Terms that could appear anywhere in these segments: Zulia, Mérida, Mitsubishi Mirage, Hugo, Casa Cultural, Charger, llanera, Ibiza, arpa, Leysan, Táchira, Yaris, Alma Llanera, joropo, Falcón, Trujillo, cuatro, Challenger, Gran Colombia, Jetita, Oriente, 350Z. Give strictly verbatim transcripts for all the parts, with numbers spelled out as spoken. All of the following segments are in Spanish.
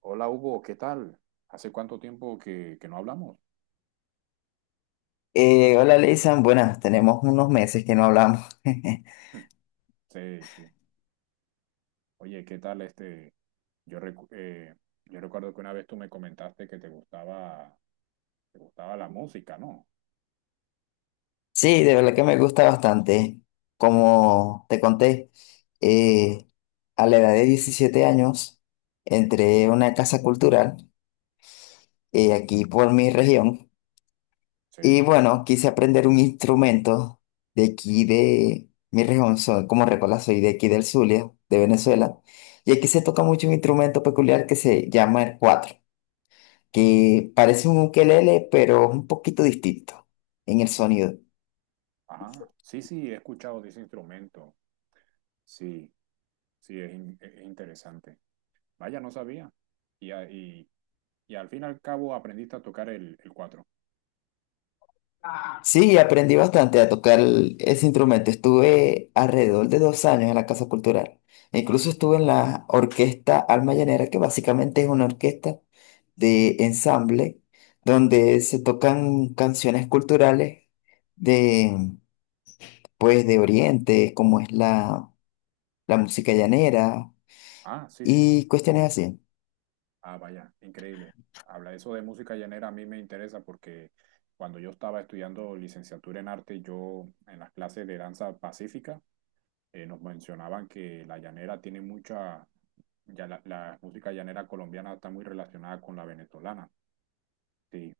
Hola Hugo, ¿qué tal? ¿Hace cuánto tiempo que, que no hablamos? Eh, hola, Leysan. Buenas, tenemos unos meses que no hablamos. Hmm, Sí, sí. Oye, ¿qué tal este? Yo, recu- eh, yo recuerdo que una vez tú me comentaste que te gustaba, te gustaba la música, ¿no? Sí, de verdad que me gusta bastante. Como te conté, eh, a la edad de diecisiete años entré a una casa cultural eh, aquí por mi región y Sí. bueno, quise aprender un instrumento de aquí de mi región. Soy, como recuerdas, soy de aquí del Zulia, de Venezuela. Y aquí se toca mucho un instrumento peculiar que se llama el cuatro, que parece un ukelele, pero es un poquito distinto en el sonido. Ajá. Sí, sí, he escuchado de ese instrumento. Sí, sí, es, in- es interesante. Vaya, no sabía. Y, a- y, y al fin y al cabo aprendiste a tocar el, el cuatro. Sí, aprendí bastante a tocar el- ese instrumento. Estuve alrededor de dos años en la Casa Cultural. Incluso estuve en la orquesta Alma Llanera, que básicamente es una orquesta de ensamble donde se tocan canciones culturales de, pues, de Oriente, como es la, la música llanera Ah, sí, sí, y sí. cuestiones así. Ah, vaya, increíble. Habla eso de música llanera, a mí me interesa porque cuando yo estaba estudiando licenciatura en arte, yo en las clases de danza pacífica eh, nos mencionaban que la llanera tiene mucha, ya la, la música llanera colombiana está muy relacionada con la venezolana, sí,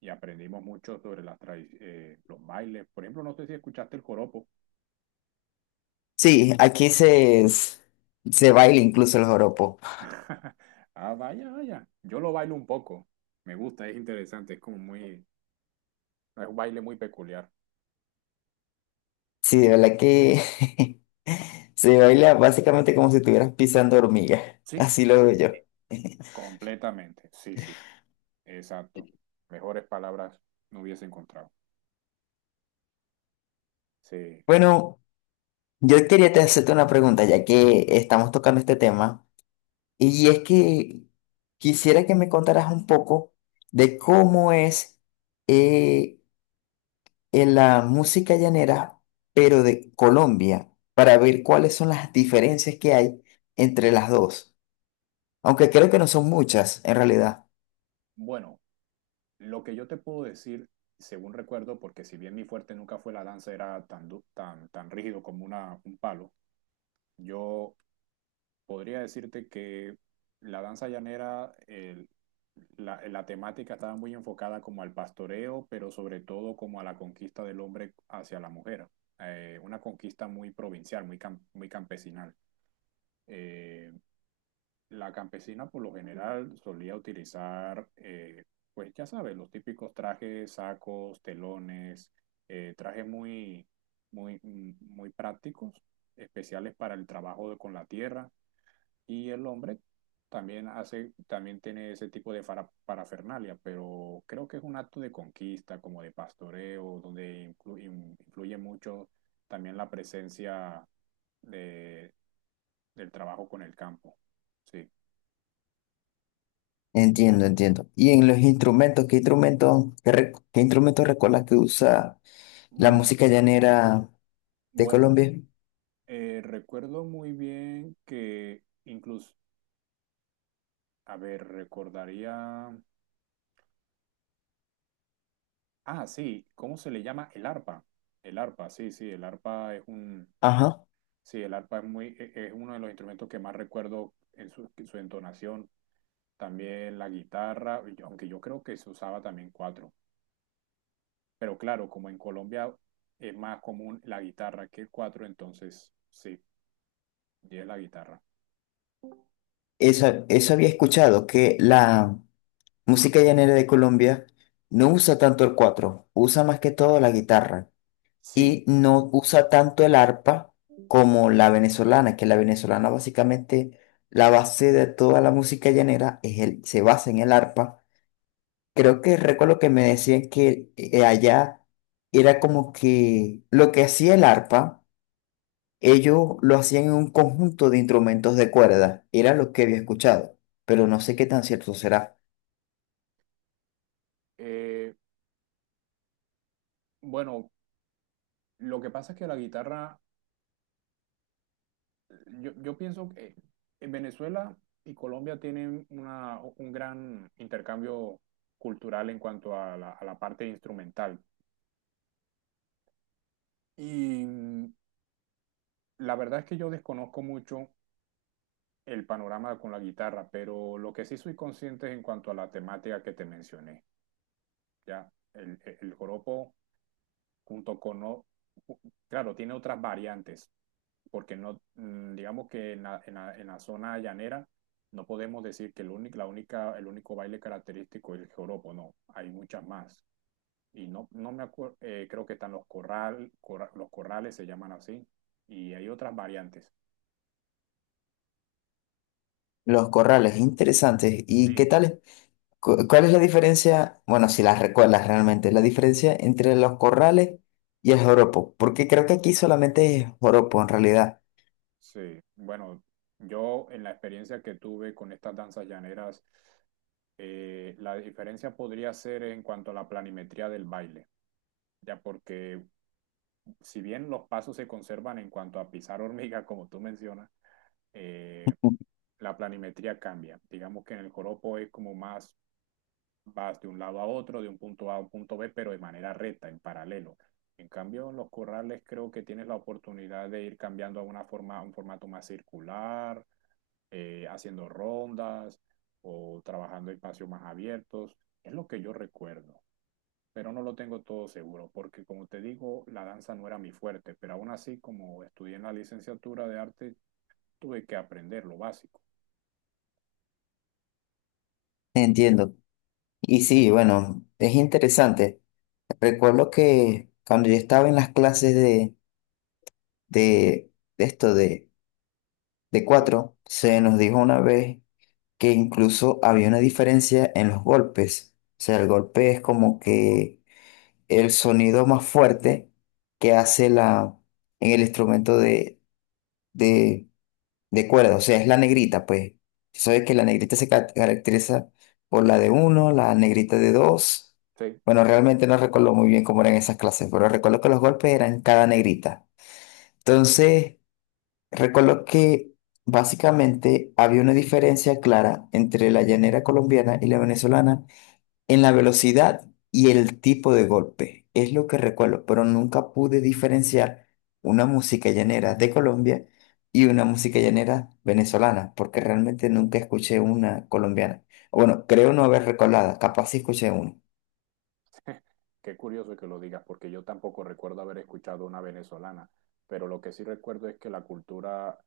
y aprendimos mucho sobre las tradi- eh, los bailes. Por ejemplo, no sé si escuchaste el joropo. Sí, aquí se, se baila incluso el joropo. Ah, vaya, vaya. Yo lo bailo un poco. Me gusta, es interesante, es como muy, es un baile muy peculiar. Sí, de verdad que se baila básicamente como si estuvieras pisando hormigas. Sí, Así lo veo yo. completamente, sí, sí, exacto. Mejores palabras no hubiese encontrado. Sí. Bueno, yo quería te hacerte una pregunta, ya que estamos tocando este tema, y es que quisiera que me contaras un poco de cómo es eh, en la música llanera, pero de Colombia, para ver cuáles son las diferencias que hay entre las dos. Aunque creo que no son muchas, en realidad. Bueno, lo que yo te puedo decir, según recuerdo, porque si bien mi fuerte nunca fue la danza, era tan, du- tan, tan rígido como una, un palo, yo podría decirte que la danza llanera, el- la, la temática estaba muy enfocada como al pastoreo, pero sobre todo como a la conquista del hombre hacia la mujer. Eh, una conquista muy provincial, muy, cam- muy campesinal. Eh, La campesina por lo general solía utilizar, eh, pues ya sabes, los típicos trajes, sacos, telones, eh, trajes muy, muy, mm, muy prácticos, especiales para el trabajo de- con la tierra. Y el hombre también hace, también tiene ese tipo de fara- parafernalia, pero creo que es un acto de conquista, como de pastoreo, donde inclu- in- influye mucho también la presencia de, del trabajo con el campo. Sí. Entiendo, entiendo. Y en los instrumentos, ¿qué instrumentos, qué, re- qué instrumentos recuerdas que usa la música llanera de Bueno, Colombia? eh, recuerdo muy bien que incluso, a ver, recordaría, ah, sí, ¿cómo se le llama? El arpa. El arpa, sí, sí, el arpa es un, Ajá. sí, el arpa es muy, e- e, es uno de los instrumentos que más recuerdo en su, en su entonación. También la guitarra, y yo- aunque yo creo que se usaba también cuatro. Pero claro, como en Colombia es más común la guitarra que el cuatro, entonces sí, y es la guitarra. Eso, eso había escuchado, que la música llanera de Colombia no usa tanto el cuatro, usa más que todo la guitarra. Sí, Y no usa tanto el arpa como la venezolana, que la venezolana básicamente, la base de toda la música llanera es el, se basa en el arpa. Creo que recuerdo que me decían que eh, allá era como que lo que hacía el arpa, ellos lo hacían en un conjunto de instrumentos de cuerda, era lo que había escuchado, pero no sé qué tan cierto será. eh, bueno, lo que pasa es que la guitarra. Yo, yo pienso que en Venezuela y Colombia tienen una, un gran intercambio cultural en cuanto a la, a la parte instrumental. Y mm, la verdad es que yo desconozco mucho el panorama con la guitarra, pero lo que sí soy consciente es en cuanto a la temática que te mencioné. Ya, el, el joropo junto con... o- Claro, tiene otras variantes porque no, mm, digamos que en la, en la, en la zona llanera no podemos decir que el único, la única, el único baile característico es el joropo, no, hay muchas más. Y no, no me acuerdo, eh, creo que están los corral, corra, los corrales se llaman así, y hay otras variantes. Los corrales, interesantes. ¿Y qué Sí, tal? cu- ¿Cuál es la diferencia? Bueno, si las recuerdas realmente, la diferencia entre los corrales y el joropo, porque creo que aquí solamente es joropo en realidad. sí. Bueno, yo en la experiencia que tuve con estas danzas llaneras, eh, la diferencia podría ser en cuanto a la planimetría del baile, ya porque si bien los pasos se conservan en cuanto a pisar hormiga, como tú mencionas, eh, la planimetría cambia. Digamos que en el joropo es como más, vas de un lado a otro, de un punto A a un punto B, pero de manera recta, en paralelo. En cambio, en los corrales creo que tienes la oportunidad de ir cambiando a una forma, a un formato más circular, eh, haciendo rondas o trabajando espacios más abiertos. Es lo que yo recuerdo, pero no lo tengo todo seguro, porque como te digo, la danza no era mi fuerte, pero aún así, como estudié en la licenciatura de arte, tuve que aprender lo básico. Entiendo. Y Sí. sí, bueno, es interesante. Recuerdo que cuando yo estaba en las clases de, de, de esto de, de Y- cuatro, se ajá, nos dijo una vez que incluso había una diferencia en los golpes. O sea, el golpe es como que el sonido más fuerte que hace la, en el instrumento de. De acuerdo, o sea, es la negrita, pues. Si sabes que la negrita se ca- caracteriza por la de uno, la negrita de dos. sí. Bueno, realmente no recuerdo muy bien cómo eran esas clases, pero recuerdo que los golpes eran cada negrita. Entonces, recuerdo que básicamente había una diferencia clara entre la llanera colombiana y la venezolana en la velocidad y el tipo de golpe. Es lo que recuerdo, pero nunca pude diferenciar una música llanera de Colombia y una música llanera venezolana, porque realmente nunca escuché una colombiana. Bueno, creo no haber recordado, capaz sí escuché una. Qué curioso que lo digas, porque yo tampoco recuerdo haber escuchado una venezolana, pero lo que sí recuerdo es que la cultura,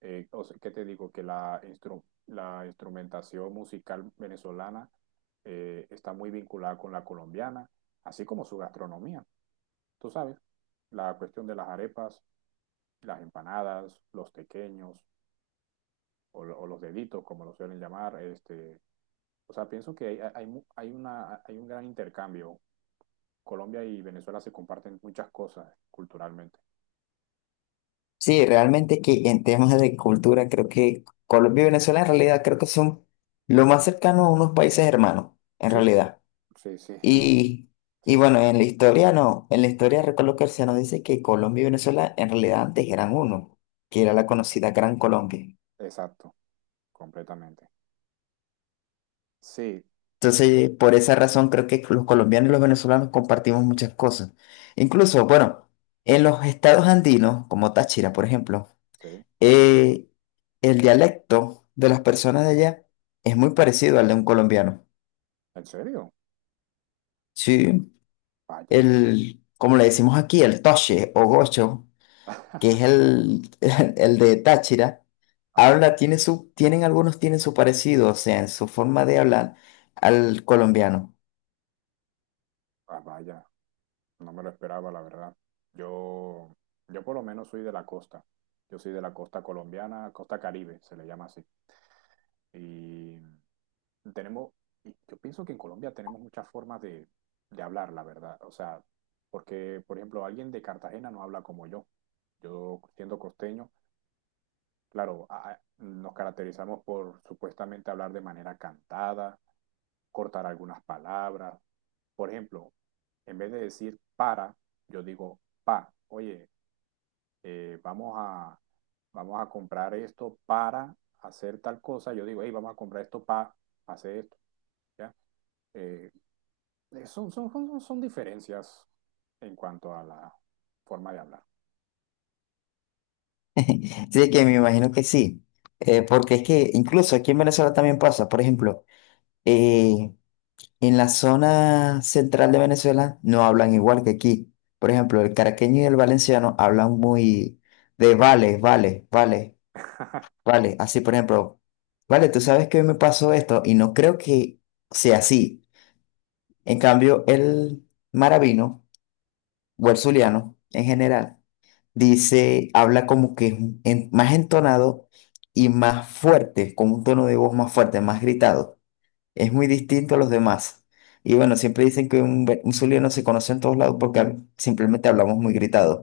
eh, o sea, ¿qué te digo? Que la, instru- la instrumentación musical venezolana eh, está muy vinculada con la colombiana, así como su gastronomía. Tú sabes, la cuestión de las arepas, las empanadas, los tequeños o, lo- o los deditos, como lo suelen llamar. Este, o sea, pienso que hay, hay, mu- hay una, hay un gran intercambio. Colombia y Venezuela se comparten muchas cosas culturalmente. Sí, realmente que en temas de cultura creo que Colombia y Venezuela en realidad creo que son lo más cercano a unos países hermanos, en Sí, realidad. sí, sí, no, Y, sí, y bueno, en la historia no, en la historia recuerdo que se nos dice que Colombia y Venezuela en realidad antes eran uno, que era la conocida Gran Colombia. exacto, completamente. Sí, Entonces, por esa razón creo que los colombianos y los venezolanos compartimos muchas cosas. Incluso, bueno, en los estados andinos, como Táchira, por ejemplo, sí, eh, el dialecto de las personas de allá es muy parecido al de un colombiano. ¿en serio? Sí, Vaya. el, como le decimos aquí, el toche o gocho, que es el, el de Táchira, Ajá, habla, tiene su, tienen algunos tienen su parecido, o sea, en su forma de hablar al colombiano. ah, vaya. No me lo esperaba, la verdad. Yo, yo por lo menos soy de la costa. Yo soy de la costa colombiana, costa Caribe, se le llama así. Y tenemos, y yo pienso que en Colombia tenemos muchas formas de, de hablar, la verdad. O sea, porque, por ejemplo, alguien de Cartagena no habla como yo. Yo, siendo costeño, claro, a- a- nos caracterizamos por supuestamente hablar de manera cantada, cortar algunas palabras. Por ejemplo, en vez de decir para, yo digo pa. Oye, eh, vamos a, vamos a comprar esto para hacer tal cosa. Yo digo, hey, vamos a comprar esto para hacer esto. ¿Ya? Eh, son, son, son, son diferencias en cuanto a la forma de hablar. Sí que me imagino que sí, eh, porque es que incluso aquí en Venezuela también pasa, por ejemplo, eh, en la zona central de Venezuela no hablan igual que aquí. Por ejemplo, el caraqueño y el valenciano hablan muy de vale, vale, vale, vale. Así, por ejemplo, vale, tú sabes que hoy me pasó esto y no creo que sea así. En cambio, el maravino o el zuliano en general dice, habla como que es un- en- más entonado y más fuerte, con un tono de voz más fuerte, más gritado. Es muy distinto a los demás. Y bueno, siempre dicen que un, ve- un zuliano se conoce en todos lados porque hab- simplemente hablamos muy gritado.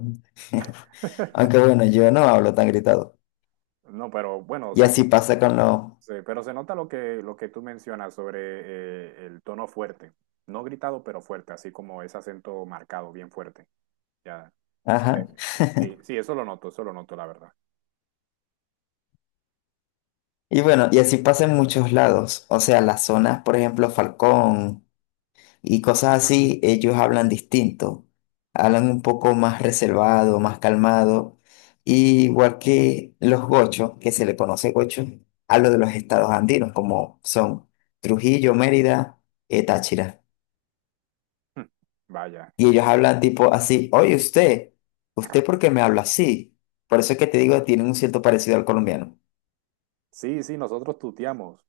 Aunque bueno, yo no hablo tan gritado. No, pero bueno, Y se, así pasa con los... Sí, pero se nota lo que, lo que tú mencionas sobre eh, el tono fuerte. No gritado, pero fuerte, así como ese acento marcado, bien fuerte. Ya. se Ajá. le- Sí, sí, eso lo noto, eso lo noto, la verdad. Y bueno, y así pasa en muchos lados. O sea, las zonas, por ejemplo, Falcón y cosas así, ellos hablan distinto, hablan un poco más reservado, más calmado, y igual que los gochos, que se le conoce gocho, hablo de los estados andinos, como son Trujillo, Mérida, eh, Táchira. Hmm, Vaya, Y ellos que... hablan tipo así, oye usted, ¿usted por qué me habla así? Por eso es que te digo, tienen un cierto parecido al colombiano. Sí, sí, nosotros tuteamos,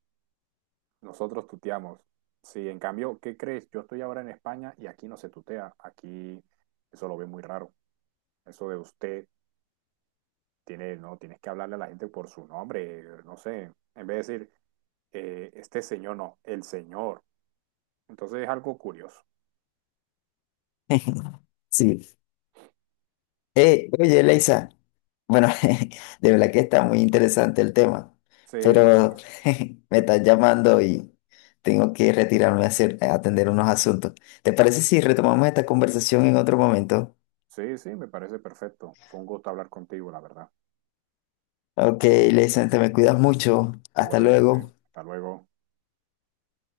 nosotros tuteamos. Sí, en cambio, ¿qué crees? Yo estoy ahora en España y aquí no se tutea, aquí eso lo ve muy raro. Eso de usted tiene, no, tienes que hablarle a la gente por su nombre, no sé, en vez de decir eh, este señor, no, el señor. Entonces es algo curioso. Sí. Eh, oye, Leisa, bueno, de verdad que está muy interesante el tema, Sí, la pero verdad. me están llamando y tengo que retirarme a hacer, a atender unos asuntos. ¿Te parece si retomamos esta conversación en otro momento? Sí, sí, me parece perfecto. Fue un gusto hablar contigo, la verdad. Ok, Leisa, te me cuidas mucho. Hasta Igualmente, luego. hasta luego.